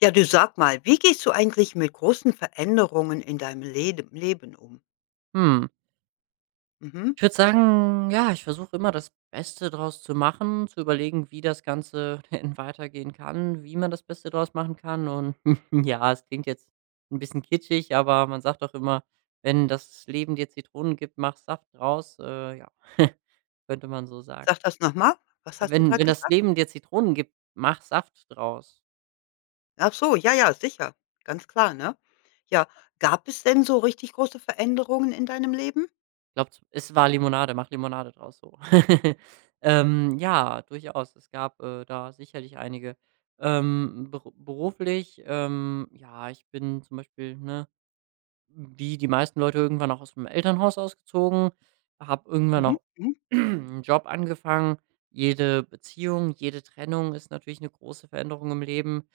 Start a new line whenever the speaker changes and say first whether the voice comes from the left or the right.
left: Ja, du sag mal, wie gehst du eigentlich mit großen Veränderungen in deinem Lede Leben um?
right: Hm,
left: Mhm.
right: ich würde sagen, ja, ich versuche immer das Beste draus zu machen, zu überlegen, wie das Ganze denn weitergehen kann, wie man das Beste draus machen kann. Und ja, es klingt jetzt ein bisschen kitschig, aber man sagt doch immer: „Wenn das Leben dir Zitronen gibt, mach Saft draus.“ Ja, könnte man so sagen.
left: Sag das noch mal. Was hast du
right: Wenn
left: gerade
right: wenn das
left: gesagt?
right: Leben dir Zitronen gibt, mach Saft draus.
left: Ach so, ja, ja, sicher. Ganz klar, ne? Ja, gab es denn so richtig große Veränderungen in deinem Leben?
right: Glaubts es war Limonade, mach Limonade draus, so. Ja, durchaus. Es gab, da sicherlich einige. Beruflich, ja, ich bin zum Beispiel, ne, wie die meisten Leute irgendwann auch aus dem Elternhaus ausgezogen, habe irgendwann
left: Mhm,
right: auch
left: mhm.
right: einen Job angefangen. Jede Beziehung, jede Trennung ist natürlich eine große Veränderung im Leben.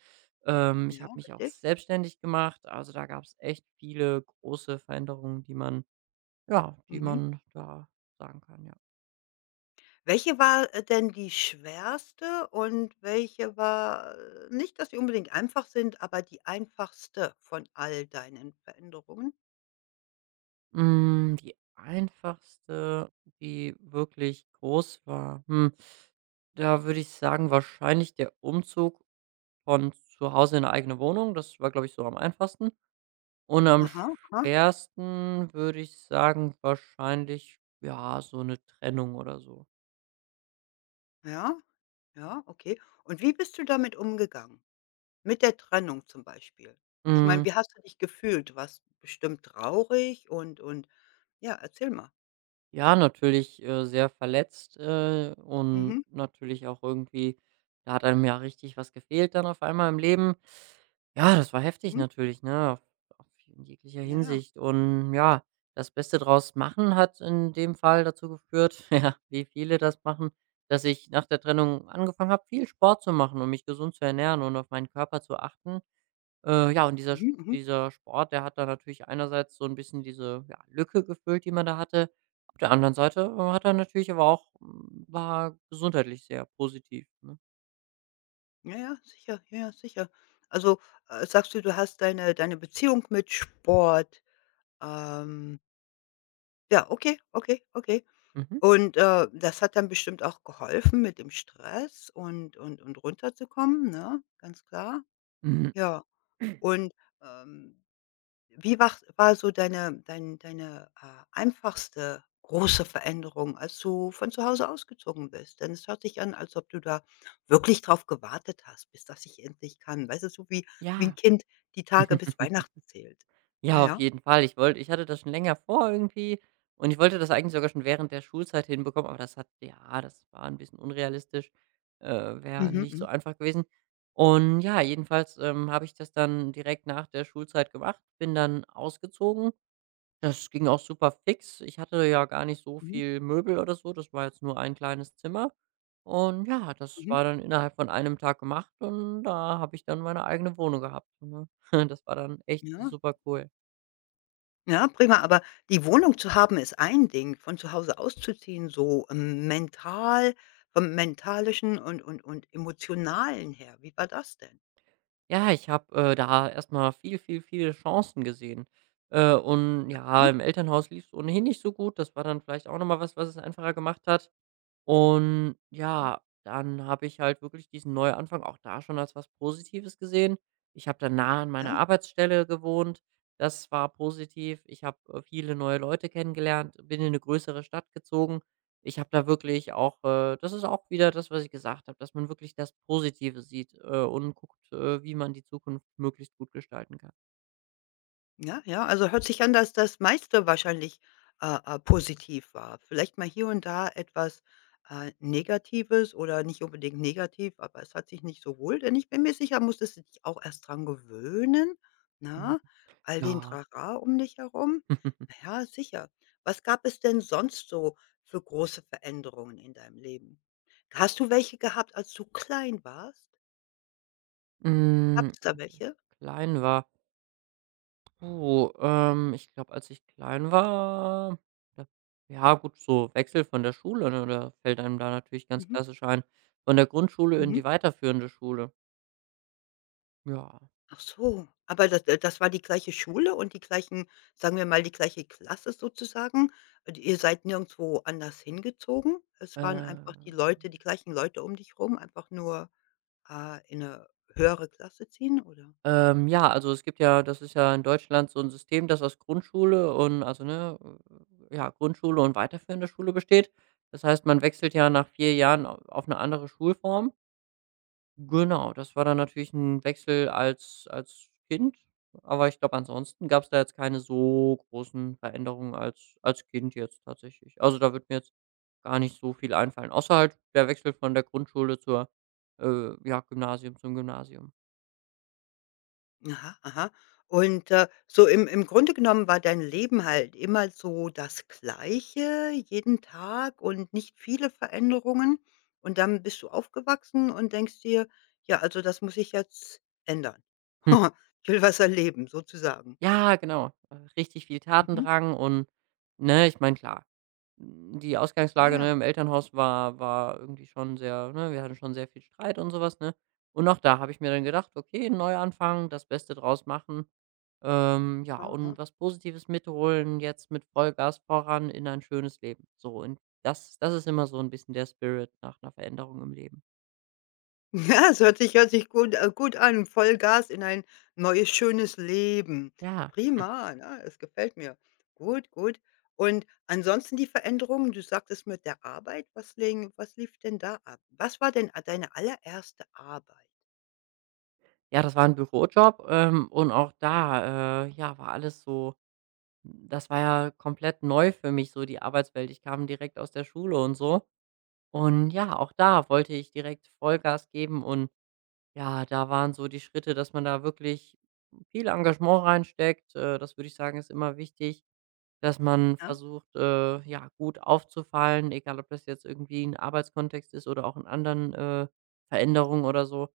right: Ich habe
left: Ja,
right: mich auch
left: richtig.
right: selbstständig gemacht. Also, da gab es echt viele große Veränderungen, die man ja, die
left: Mhm.
right: man da sagen kann, ja.
left: Welche war, denn die schwerste und welche war nicht, dass sie unbedingt einfach sind, aber die einfachste von all deinen Veränderungen?
right: Hm, die einfachste, die wirklich groß war, hm, da würde ich sagen, wahrscheinlich der Umzug von zu Hause in eine eigene Wohnung. Das war, glaube ich, so am einfachsten. Und am
left: Aha, aha,
right: schwersten würde ich sagen, wahrscheinlich, ja, so eine Trennung oder so.
left: ja. Ja, okay. Und wie bist du damit umgegangen? Mit der Trennung zum Beispiel? Ich meine,
right: Mhm.
left: wie hast du dich gefühlt? Du warst bestimmt traurig und ja, erzähl mal.
right: Ja, natürlich, sehr verletzt, und
left: Mhm,
right: natürlich auch irgendwie da hat einem ja richtig was gefehlt dann auf einmal im Leben. Ja, das war heftig
left: mhm,
right: natürlich, ne, auf in jeglicher
left: ja, ja.
right: Hinsicht und ja, das Beste draus machen hat in dem Fall dazu geführt, ja, wie viele das machen, dass ich nach der Trennung angefangen habe, viel Sport zu machen, um mich gesund zu ernähren und auf meinen Körper zu achten. Ja, und
left: Mhm, mhm.
right: dieser Sport, der hat da natürlich einerseits so ein bisschen diese, ja, Lücke gefüllt, die man da hatte. Auf der anderen Seite, hat er natürlich aber auch war gesundheitlich sehr positiv, ne?
left: Ja, ja, sicher, ja, ja, sicher. Also, sagst du, du hast deine Beziehung mit Sport ähm, ja, okay, okay, okay.
right: Mhm.
left: Und, das hat dann bestimmt auch geholfen mit dem Stress und und runterzukommen, ne? Ganz klar.
right: Mhm.
left: Ja, und, ähm wie wach war so deine einfachste große Veränderung, als du von zu Hause ausgezogen bist? Denn es hört sich an, als ob du da wirklich drauf gewartet hast, bis das ich endlich kann. Weißt du, so wie wie ein
right: Ja.
left: Kind die Tage bis Weihnachten zählt. Ja,
right: Ja, auf
left: ja.
right: jeden Fall. Ich hatte das schon länger vor irgendwie und ich wollte das eigentlich sogar schon während der Schulzeit hinbekommen, aber das hat ja, das war ein bisschen unrealistisch, äh, wäre
left: Mhm,
right: nicht so
left: mhm,
right: einfach gewesen. Und ja, jedenfalls, habe ich das dann direkt nach der Schulzeit gemacht, bin dann ausgezogen. Das ging auch super fix. Ich hatte ja gar nicht so
left: mhm,
right: viel Möbel oder so. Das war jetzt nur ein kleines Zimmer. Und ja, das
left: mhm.
right: war dann innerhalb von einem Tag gemacht und da habe ich dann meine eigene Wohnung gehabt, ne? Das war dann echt
left: Ja,
right: super cool.
left: ja, prima. Aber die Wohnung zu haben ist ein Ding, von zu Hause auszuziehen, so, mental vom Mentalischen und und Emotionalen her. Wie war das denn?
right: Ja, ich habe, da erst mal viel, viel, viele Chancen gesehen. Und ja,
left: Ja?
right: im Elternhaus lief es ohnehin nicht so gut. Das war dann vielleicht auch noch mal was, was es einfacher gemacht hat. Und
left: Hm,
right: ja, dann habe ich halt wirklich diesen Neuanfang auch da schon als was Positives gesehen. Ich habe dann nah an meiner
left: ja?
right: Arbeitsstelle gewohnt. Das war positiv. Ich habe viele neue Leute kennengelernt, bin in eine größere Stadt gezogen. Ich habe da wirklich auch, das ist auch wieder das, was ich gesagt habe, dass man wirklich das Positive sieht und guckt, wie man die Zukunft möglichst gut gestalten kann.
left: Ja, ja, also hört sich an, dass das meiste wahrscheinlich, positiv war. Vielleicht mal hier und da etwas, Negatives oder nicht unbedingt negativ, aber es hat sich nicht so wohl denn ich bin mir sicher, musstest du dich auch erst dran gewöhnen.
right: Mhm.
left: Na, all den
right: Ja.
left: Trara um dich herum. Na ja, sicher. Was gab es denn sonst so für große Veränderungen in deinem Leben? Hast du welche gehabt, als du klein warst? Gab es da
right: Als ich
left: welche?
right: klein war. Oh, ich glaube, als ich klein war, da ja gut, so Wechsel von der Schule, ne, da fällt einem da natürlich ganz
left: Mhm,
right: klassisch ein, von der Grundschule in
left: mhm.
right: die weiterführende Schule. Ja,
left: Ach so, aber das war die gleiche Schule und die gleichen, sagen wir mal, die gleiche Klasse sozusagen? Und ihr seid nirgendwo anders hingezogen? Es waren
right: äh,
left: einfach die gleichen Leute um dich rum, einfach nur, in eine höhere Klasse ziehen, oder?
right: ja, also es gibt ja das ist ja in Deutschland so ein System, das aus Grundschule und also, ne, ja, Grundschule und weiterführende Schule besteht. Das heißt, man wechselt ja nach 4 Jahren au auf eine andere Schulform. Genau, das war dann natürlich ein Wechsel als Kind, aber ich glaube, ansonsten gab es da jetzt keine so großen Veränderungen als Kind jetzt tatsächlich. Also, da wird mir jetzt gar nicht so viel einfallen, außer halt der Wechsel von der Grundschule zur, ja, Gymnasium.
left: Aha, aha. Und, so im Grunde genommen war dein Leben halt immer so das Gleiche jeden Tag und nicht viele Veränderungen. Und dann bist du aufgewachsen und denkst dir: „Ja, also das muss ich jetzt ändern.
right: Hm.
left: Ich will was erleben“, sozusagen.
right: Ja, genau, richtig viel
left: Mhm.
right: Tatendrang und, ne, ich meine, klar. Hm, die
left: Ja,
right: Ausgangslage,
left: ja.
right: ne, im Elternhaus war irgendwie schon sehr ne, wir hatten schon sehr viel Streit und sowas ne? Und auch da habe ich mir dann gedacht: „Okay, Neuanfang, das Beste draus machen, ja,
left: Aha, aha.
right: und was Positives mitholen, jetzt mit Vollgas voran in ein schönes Leben.“ So, und das ist immer so ein bisschen der Spirit nach einer Veränderung im Leben.
left: Ja, es hört sich gut an. Vollgas in ein neues, schönes Leben.
right: Ja,
left: Prima, ne? Das gefällt mir. Gut, gut. Und ansonsten die Veränderungen, du sagtest mit der Arbeit, was lief denn da ab? Was war denn a deine allererste Arbeit,
right: ja, das war ein Bürojob, und auch da, ja, war alles so das war ja komplett neu für mich, so die Arbeitswelt. Ich kam direkt aus der Schule und so. Und ja, auch da wollte ich direkt Vollgas geben und ja, da waren so die Schritte, dass man da wirklich viel Engagement reinsteckt. Das würde ich sagen, ist immer wichtig, dass man
left: ja?
right: versucht, ja, gut aufzufallen, egal ob das jetzt irgendwie ein Arbeitskontext ist oder auch in anderen Veränderungen oder so.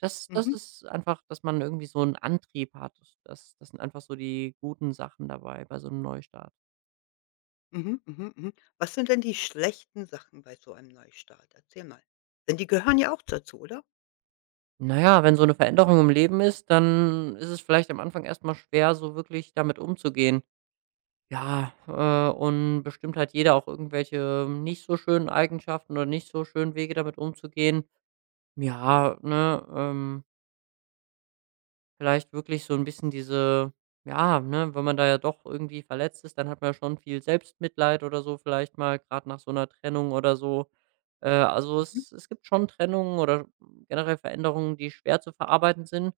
right: Das
left: Mhm,
right: ist einfach, dass man irgendwie so einen Antrieb hat. Das sind einfach so die guten Sachen dabei bei so einem Neustart.
left: mhm, mhm, mhm. Was sind denn die schlechten Sachen bei so einem Neustart? Erzähl mal. Denn die gehören ja auch dazu, oder?
right: Na ja, wenn so eine Veränderung im Leben ist, dann ist es vielleicht am Anfang erstmal schwer, so wirklich damit umzugehen. Ja, und bestimmt hat jeder auch irgendwelche nicht so schönen Eigenschaften oder nicht so schönen Wege, damit umzugehen. Ja, ne, vielleicht wirklich so ein bisschen diese ja, ne, wenn man da ja doch irgendwie verletzt ist, dann hat man ja schon viel Selbstmitleid oder so vielleicht mal, gerade nach so einer Trennung oder so. Also,
left: Mhm,
right: es gibt schon Trennungen oder generell Veränderungen, die schwer zu verarbeiten sind.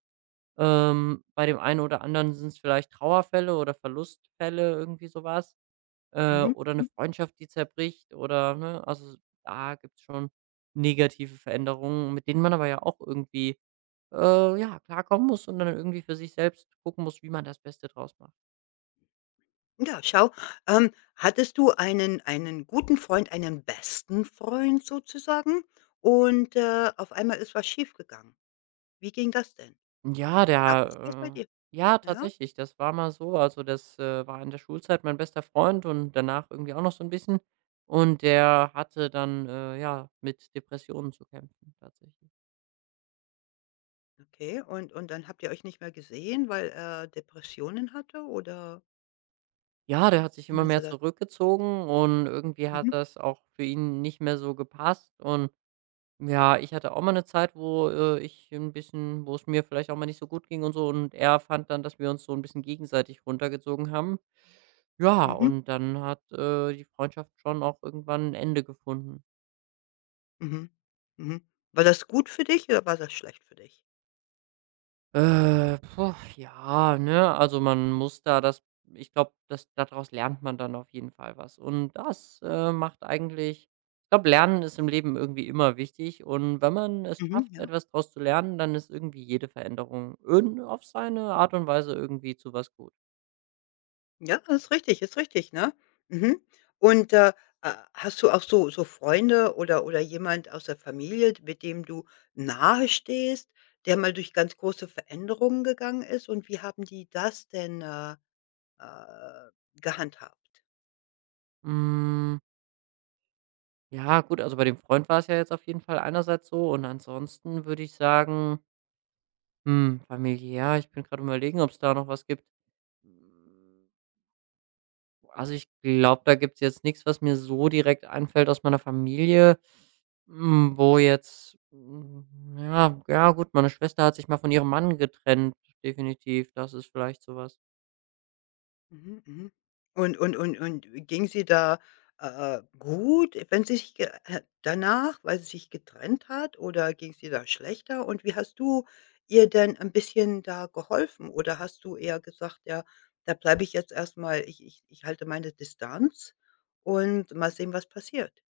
right: Bei dem einen oder anderen sind es vielleicht Trauerfälle oder Verlustfälle, irgendwie so was, oder eine
left: mhm.
right: Freundschaft, die zerbricht oder ne? Also, da gibt's schon negative Veränderungen, mit denen man aber ja auch irgendwie, ja, klarkommen muss und dann irgendwie für sich selbst gucken muss, wie man das Beste draus macht.
left: Ja, schau. Ähm, hattest du einen guten Freund, einen besten Freund sozusagen und, auf einmal ist was schiefgegangen. Wie ging das denn?
right: Ja,
left: Gab es das bei
right: der
left: dir?
right: ja,
left: Ja?
right: tatsächlich, das war mal so. Also, das, war in der Schulzeit mein bester Freund und danach irgendwie auch noch so ein bisschen. Und der hatte dann, ja, mit Depressionen zu kämpfen tatsächlich.
left: Okay, dann habt ihr euch nicht mehr gesehen, weil er Depressionen hatte oder
right: Ja, der hat sich
left: wie
right: immer
left: meinst
right: mehr
left: du das?
right: zurückgezogen und irgendwie hat
left: Mhm,
right: das auch für ihn nicht mehr so gepasst. Und ja, ich hatte auch mal eine Zeit, wo, ich ein bisschen wo es mir vielleicht auch mal nicht so gut ging und so und er fand dann, dass wir uns so ein bisschen gegenseitig runtergezogen haben. Ja,
left: mhm,
right: und dann hat, die Freundschaft schon auch irgendwann ein Ende gefunden.
left: mhm, mhm. War das gut für dich oder war das schlecht für dich?
right: Boah, ja, ne? Also man muss da das ich glaube, das daraus lernt man dann auf jeden Fall was. Und das, macht eigentlich ich glaube, Lernen ist im Leben irgendwie immer wichtig und wenn man es
left: Mhm,
right: schafft,
left: ja.
right: etwas daraus zu lernen, dann ist irgendwie jede Veränderung irgend auf seine Art und Weise irgendwie zu was gut.
left: Ja, ist richtig, ne? Mhm. Und, hast du auch so Freunde oder jemand aus der Familie, mit dem du nahe stehst, der mal durch ganz große Veränderungen gegangen ist und wie haben die das denn, äh, gehandhabt?
right: Hm, ja gut, also bei dem Freund war es ja jetzt auf jeden Fall einerseits so und ansonsten würde ich sagen, hm, familiär, ich bin gerade überlegen ob es da noch was gibt. Also, ich glaube, da gibt's jetzt nichts, was mir so direkt einfällt aus meiner Familie, hm, wo jetzt hm, ja, ja gut, meine Schwester hat sich mal von ihrem Mann getrennt, definitiv. Das ist vielleicht so was.
left: Mhm, mhm. Und ging sie da, gut, wenn sie sich ge danach, weil sie sich getrennt hat oder ging sie da schlechter? Und wie hast du ihr denn ein bisschen da geholfen? Oder hast du eher gesagt: „Ja, da bleibe ich jetzt erstmal, ich halte meine Distanz und mal sehen, was passiert?“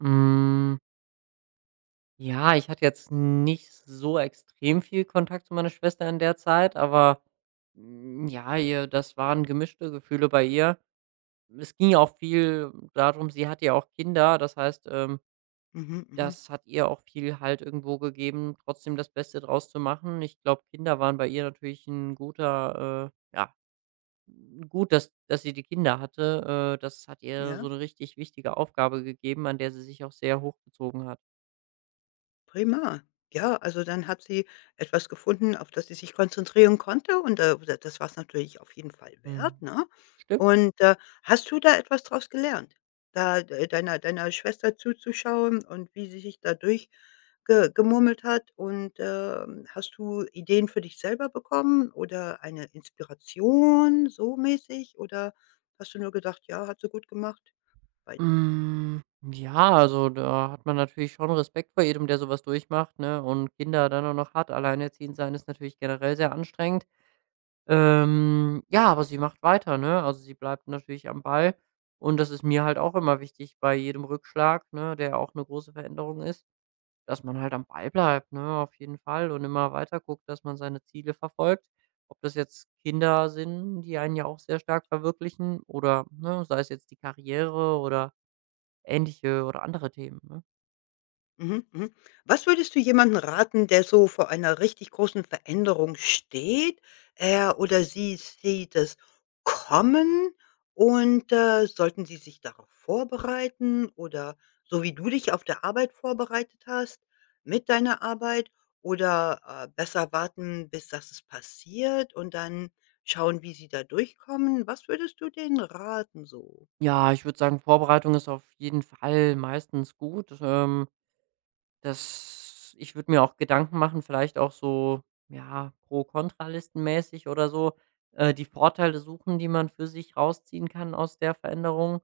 right: Hm, ja, ich hatte jetzt nicht so extrem viel Kontakt zu meiner Schwester in der Zeit, aber, hm, ja, ihr das waren gemischte Gefühle bei ihr. Es ging ja auch viel darum, sie hatte ja auch Kinder, das heißt,
left: Mhm, mhm.
right: das hat ihr auch viel Halt irgendwo gegeben, trotzdem das Beste draus zu machen. Ich glaube, Kinder waren bei ihr natürlich ein guter, ja, gut, dass sie die Kinder hatte. Das hat ihr so
left: Ja?
right: eine richtig wichtige Aufgabe gegeben, an der sie sich auch sehr hochgezogen hat.
left: Prima. Ja, also dann hat sie etwas gefunden, auf das sie sich konzentrieren konnte und, d das war's natürlich auf jeden Fall wert,
right: Mhm.
left: ne?
right: Stimmt.
left: Und, hast du da etwas draus gelernt? Da d Deiner deiner Schwester zuzuschauen und wie sie sich dadurch ge gemurmelt hat und, hast du Ideen für dich selber bekommen oder eine Inspiration so mäßig oder hast du nur gedacht: „Ja, hat sie gut gemacht, weiter?“
right: Hm, ja, also, da hat man natürlich schon Respekt vor jedem, der sowas durchmacht, ne? Und Kinder dann auch noch hat. Alleinerziehend sein ist natürlich generell sehr anstrengend. Ja, aber sie macht weiter, ne? Also, sie bleibt natürlich am Ball und das ist mir halt auch immer wichtig bei jedem Rückschlag, ne, der auch eine große Veränderung ist, dass man halt am Ball bleibt, ne, auf jeden Fall und immer weiter guckt, dass man seine Ziele verfolgt. Ob das jetzt Kinder sind, die einen ja auch sehr stark verwirklichen oder, ne, sei es jetzt die Karriere oder ähnliche oder andere Themen, ne?
left: Mhm, mhm. Was würdest du jemanden raten, der so vor einer richtig großen Veränderung steht? Er oder sie sieht es kommen und, sollten sie sich darauf vorbereiten oder so wie du dich auf der Arbeit vorbereitet hast, mit deiner Arbeit oder, besser warten, bis das es passiert und dann schauen, wie sie da durchkommen? Was würdest du denen raten so?
right: Ja, ich würde sagen, Vorbereitung ist auf jeden Fall meistens gut. Das ich würde mir auch Gedanken machen, vielleicht auch so, ja, Pro Kontralistenmäßig oder so, die Vorteile suchen, die man für sich rausziehen kann aus der Veränderung.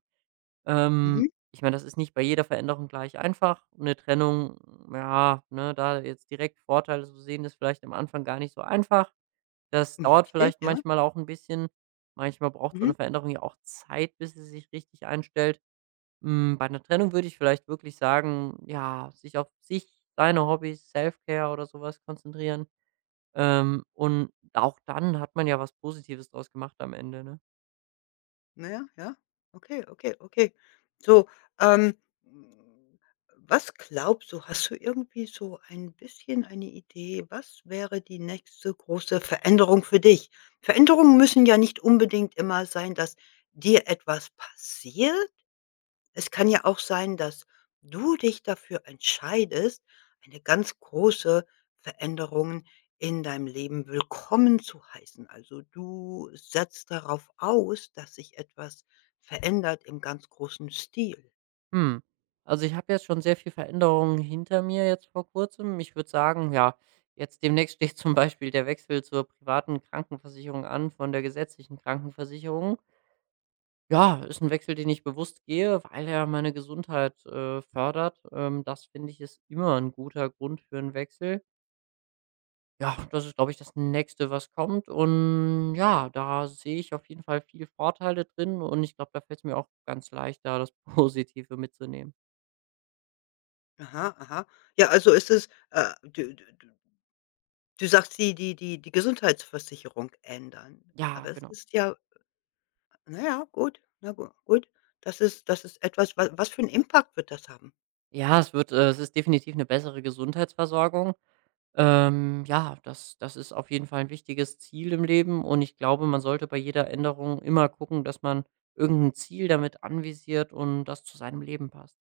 left: Mhm.
right: Ich meine, das ist nicht bei jeder Veränderung gleich einfach. Eine Trennung, ja, ne, da jetzt direkt Vorteile zu sehen, ist vielleicht am Anfang gar nicht so einfach. Das
left: Ja,
right: dauert
left: richtig,
right: vielleicht
left: ja.
right: manchmal auch ein bisschen. Manchmal braucht so
left: Mhm.
right: eine Veränderung ja auch Zeit, bis sie sich richtig einstellt. Hm, bei einer Trennung würde ich vielleicht wirklich sagen, ja, sich auf sich, seine Hobbys, Self-Care oder sowas konzentrieren. Und auch dann hat man ja was Positives draus gemacht am Ende, ne?
left: Na ja, ja. Okay, okay, okay. So, ähm, hm, was glaubst du, hast du irgendwie so ein bisschen eine Idee, was wäre die nächste große Veränderung für dich? Veränderungen müssen ja nicht unbedingt immer sein, dass dir etwas passiert. Es kann ja auch sein, dass du dich dafür entscheidest, eine ganz große Veränderung in deinem Leben willkommen zu heißen. Also du setzt darauf aus, dass sich etwas verändert im ganz großen Stil.
right: Hm, also, ich habe jetzt schon sehr viel Veränderungen hinter mir jetzt vor Kurzem. Ich würde sagen, ja, jetzt demnächst steht zum Beispiel der Wechsel zur privaten Krankenversicherung an von der gesetzlichen Krankenversicherung. Ja, ist ein Wechsel, den ich bewusst gehe, weil er meine Gesundheit, fördert. Das finde ich ist immer ein guter Grund für einen Wechsel. Ja, das ist, glaube ich, das Nächste, was kommt. Und ja, da sehe ich auf jeden Fall viele Vorteile drin und ich glaube, da fällt es mir auch ganz leicht, da das Positive mitzunehmen.
left: Aha, aha. Ja, also ist es, du, du, du du sagst, die Gesundheitsversicherung ändern.
right: Ja,
left: Aber es
right: genau.
left: ist ja, na ja, gut, gut. Das ist etwas, was für einen Impact wird das haben?
right: Ja, es wird es ist definitiv eine bessere Gesundheitsversorgung. Ja, das ist auf jeden Fall ein wichtiges Ziel im Leben und ich glaube, man sollte bei jeder Änderung immer gucken, dass man irgendein Ziel damit anvisiert und das zu seinem Leben passt.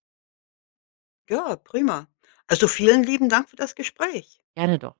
left: Ja, prima. Also, vielen lieben Dank für das Gespräch.
right: Gerne doch.